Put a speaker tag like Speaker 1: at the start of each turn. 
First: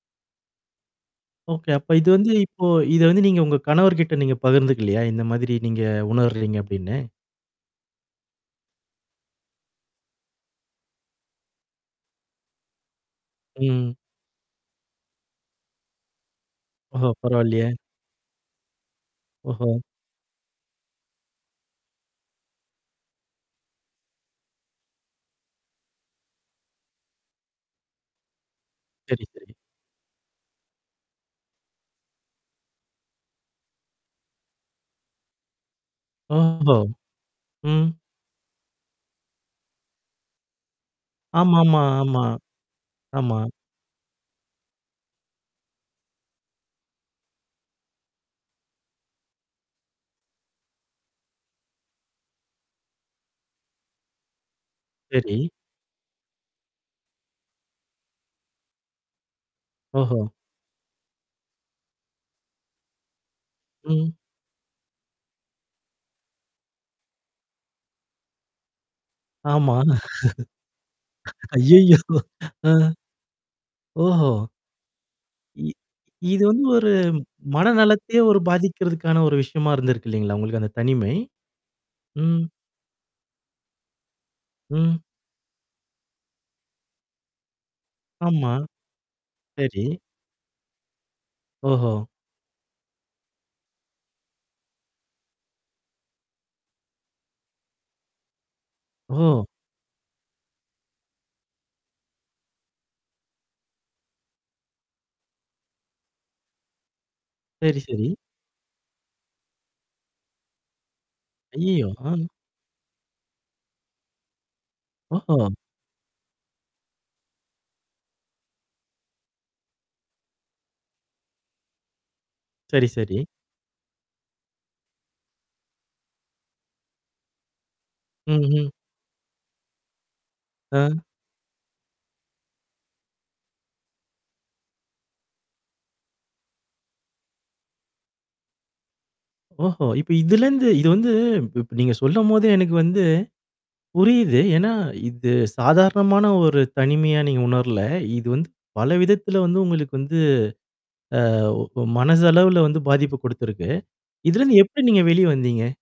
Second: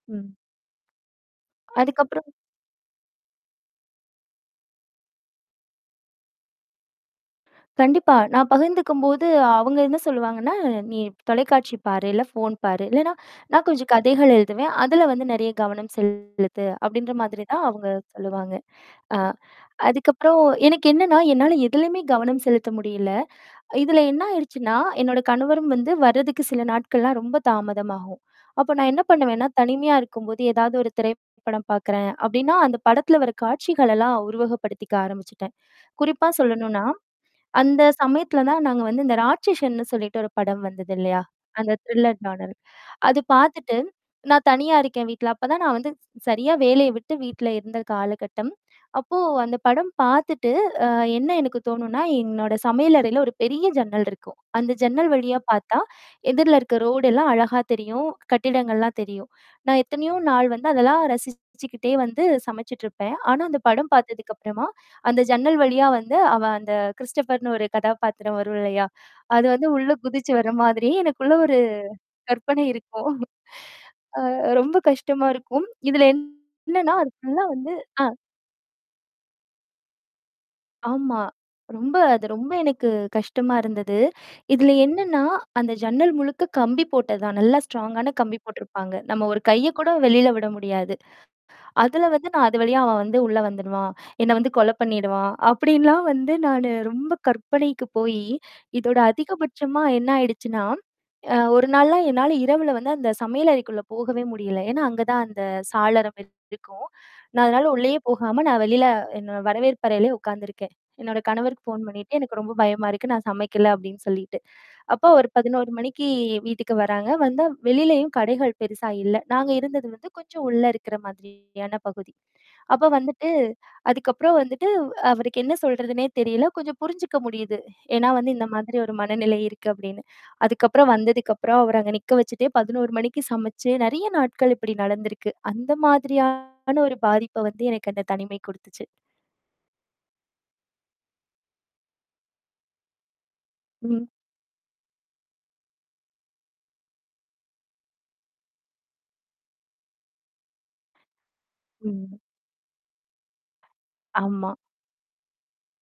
Speaker 1: ம்.
Speaker 2: ஒகே. அப்ப
Speaker 1: அதுக்கு
Speaker 2: இது
Speaker 1: அப்புறம்
Speaker 2: வந்து இப்போ இத வந்து நீங்க உங்க கணவர்கிட்ட நீங்க பகிர்ந்துக்குலையா? இந்த மாதிரி நீங்க உணருகிறீங்க அப்டின்னு!
Speaker 1: கண்டிப்பா. நான் பகிர்ந்துக்கும்போது, அவுங்க என்னா சொல்லுவாங்கன்னா? "நீ தொலைக்காட்சி பாரு இல்ல ஃபோன் பாரு" இல்லன்னா, நான் கொஞ்சம்
Speaker 2: ம்.
Speaker 1: கதைகள் எழுதுவேன். "அதில வந்து நெறையா கவனம் செலுத்து"
Speaker 2: ஓஹோ,
Speaker 1: அப்டின்ற மாதிரி தான்
Speaker 2: பரவால்லையே.
Speaker 1: அவுங்க சொல்லுவாங்க. அ
Speaker 2: ஓஹோ!
Speaker 1: அதுக்கப்புறம் எனக்கு என்னான்னா? என்னால எதிலயுமே கவனம் செலுத்த முடியல. இதில என்னா ஆயிடுச்சுன்னா? என்னோட கணவரும் வந்து வரதுக்கு சில நாட்கள்லாம் ரொம்ப தாமதமாகும். அப்போ நான் என்னா
Speaker 2: சரி
Speaker 1: பண்ணுவேன்னா?
Speaker 2: சரி.
Speaker 1: தனிமையா இருக்கும்போது ஏதாவது ஒரு திரைப்படம் பாக்குறேன் அப்டின்னா, அந்த படத்தில வர காட்சிகளெல்லாம் உருவகப்படுத்திக்க ஆரம்பிச்சுட்டேன். குறிப்பா
Speaker 2: ஓஹோ,
Speaker 1: சொல்லணுன்னா, அந்த
Speaker 2: ம்
Speaker 1: சமயத்துல தான் நாங்க வந்து இந்த ராட்சசன்னுன்னு சொல்லிட்டு ஒரு படம் வந்தது இல்லையா? அந்த
Speaker 2: ஆமா-ஆமா
Speaker 1: த்ரில்லர்
Speaker 2: ஆமா,
Speaker 1: நோடல் அது
Speaker 2: ஆமா.
Speaker 1: பாத்துட்டு, நான் தனியா இருக்கேன் வீட்ல. அப்பதான் நான் வந்து சரியா வேலைய விட்டு வீட்ல இருந்த காலகட்டம். அப்போ அந்த படம் பாத்துட்டு, அ என்னா எனக்கு தோணும்ன்னா, என்னோட சமையல் அறையில ஒரு பெரிய ஜன்னல் இருக்கும். அந்த ஜன்னல் வழியா
Speaker 2: சரி.
Speaker 1: பாத்தா எதிர்ல இருக்க ரோடுலாம் அழகா தெரியும், கட்டிடங்கள்லாம் தெரியும். நான் எத்தனையோ
Speaker 2: ஓஹோ!
Speaker 1: நாள் வந்து அதெல்லாம் ரசிச்சுக்கிட்டே வந்து சமைச்சிட்டுருப்பேன். ஆனா, அந்த படம்
Speaker 2: ம்.
Speaker 1: பாத்ததுக்கு அப்புறமா அந்த ஜன்னல் வழியா வந்து அவன் அந்த கிறிஸ்டோபர்ன்னு ஒரு கதாபாத்திரம் வரும் இல்லையா? அது வந்து
Speaker 2: ஆமா.
Speaker 1: உள்ள குதிச்சு வர மாதிரியே எனக்குள்ள ஒரு
Speaker 2: அய்யய்யோ!
Speaker 1: கற்பனை
Speaker 2: அ.
Speaker 1: இருக்கும்.
Speaker 2: ஓஹோ!
Speaker 1: அ ரொம்ப கஷ்டமா இருக்கும்.
Speaker 2: இ
Speaker 1: இதில
Speaker 2: இது வந்து ஒரு
Speaker 1: என்னான்னா, அது ஃபுல்லா வந்து ஆ
Speaker 2: மனநலத்தையே ஒரு பாதிக்கறதுக்கான ஒரு விஷயமா இருந்திருக்கு அ இல்லங்களா? உங்களுக்கு அந்த தனிமை!
Speaker 1: ஆமா. ரொம்ப அது
Speaker 2: ம்.
Speaker 1: ரொம்ப எனக்கு கஷ்டமா இருந்தது. இதில
Speaker 2: ம்.
Speaker 1: என்னான்னா, அந்த ஜன்னல் முழுக்க கம்பி போட்டதுதான். நல்லா ஸ்ட்ராங்கான கம்பி
Speaker 2: ஆமா.
Speaker 1: போட்டிருப்பாங்க. நம்ம ஒரு கைய
Speaker 2: சரி.
Speaker 1: கூட வெளில விட முடியாது.
Speaker 2: ஓஹோ!
Speaker 1: அதில வந்து நான் "அது வழியா அவன் வந்து உள்ள வந்துடுவான். என்னை வந்து கொலை பண்ணிடுவான்" அப்டின்லாம் வந்து நானு ரொம்ப கற்பனைக்கு போயி, இதோட
Speaker 2: ஓ.
Speaker 1: அதிகபட்சமா என்னா ஆயிடுச்சுன்னா, அ 1 நாள்லாம் என்னால இரவில வந்து அந்த சமையல் அறைக்குள்ள போகவே முடியல. ஏன்னா, அங்க தான் அந்த சாளரம் இருக்கும். நான் அதனால
Speaker 2: சரி
Speaker 1: உள்ளேயே
Speaker 2: சரி.
Speaker 1: போகாம, நான் வெளில என்னோ வரவேற்பு அறையிலயே உக்காந்துருக்கேன். என்னோட கணவருக்கு ஃபோன்
Speaker 2: அய்யய்யோ.
Speaker 1: பண்ணீட்டு
Speaker 2: அ.
Speaker 1: எனக்கு ரொம்ப பயமா இருக்கு. நான் சமைக்கல அப்டின்னு சொல்லீட்டு. அப்போ ஒரு
Speaker 2: ஓஹோ.
Speaker 1: 11:00 மணிக்கு வீட்டுக்கு வராங்க வந்தா வெளிலயும் கடைகள் பெருசா இல்ல. நாங்க இருந்தது வந்து கொஞ்சம் உள்ள இருக்குற மாதிரியான பகுதி
Speaker 2: சரி
Speaker 1: அப்போ
Speaker 2: சரி.
Speaker 1: வந்துட்டு அதுக்கப்புறம் வந்துட்டு, அவருக்கு என்னா சொல்றதுனே தெரியல! கொஞ்சம் புரிஞ்சுக்க முடியுது. ஏன்னா வந்து, "இந்த
Speaker 2: ம்ஹம்.
Speaker 1: மாதிரி ஒரு மனநிலை இருக்கு" அப்டின்னு. அதுக்கப்புறம்
Speaker 2: அ.
Speaker 1: வந்ததுக்கப்புறம் அவர அங்க நிக்க வச்சுட்டே 11:00 மணிக்கு சமைச்சு நெறையா நாட்கள் இப்படி நடந்திருக்கு. அந்த மாதிரியான ஒரு பாதிப்ப வந்து எனக்கு அந்த தனிமை குடுத்துச்சு.
Speaker 2: ஓஹோ! இப்ப இதிலிருந்து இது வந்து இப் இப்ப நீங்க சொல்லும்போதே, எனக்கு வந்து,
Speaker 1: ம்.
Speaker 2: புரியிது. ஏன்னா, இது சாதாரணமான ஒரு தனிமையா நீங்க உணர்ல. இது வந்து, பல விதத்தில வந்து உங்களுக்கு வந்து, ஆ ஓ
Speaker 1: ம்.
Speaker 2: மனசளவுல வந்து பாதிப்ப குடுத்திருக்கு.
Speaker 1: ஆமா.
Speaker 2: இதிலிருந்து எப்டி நீங்க வெளியே வந்தீங்க?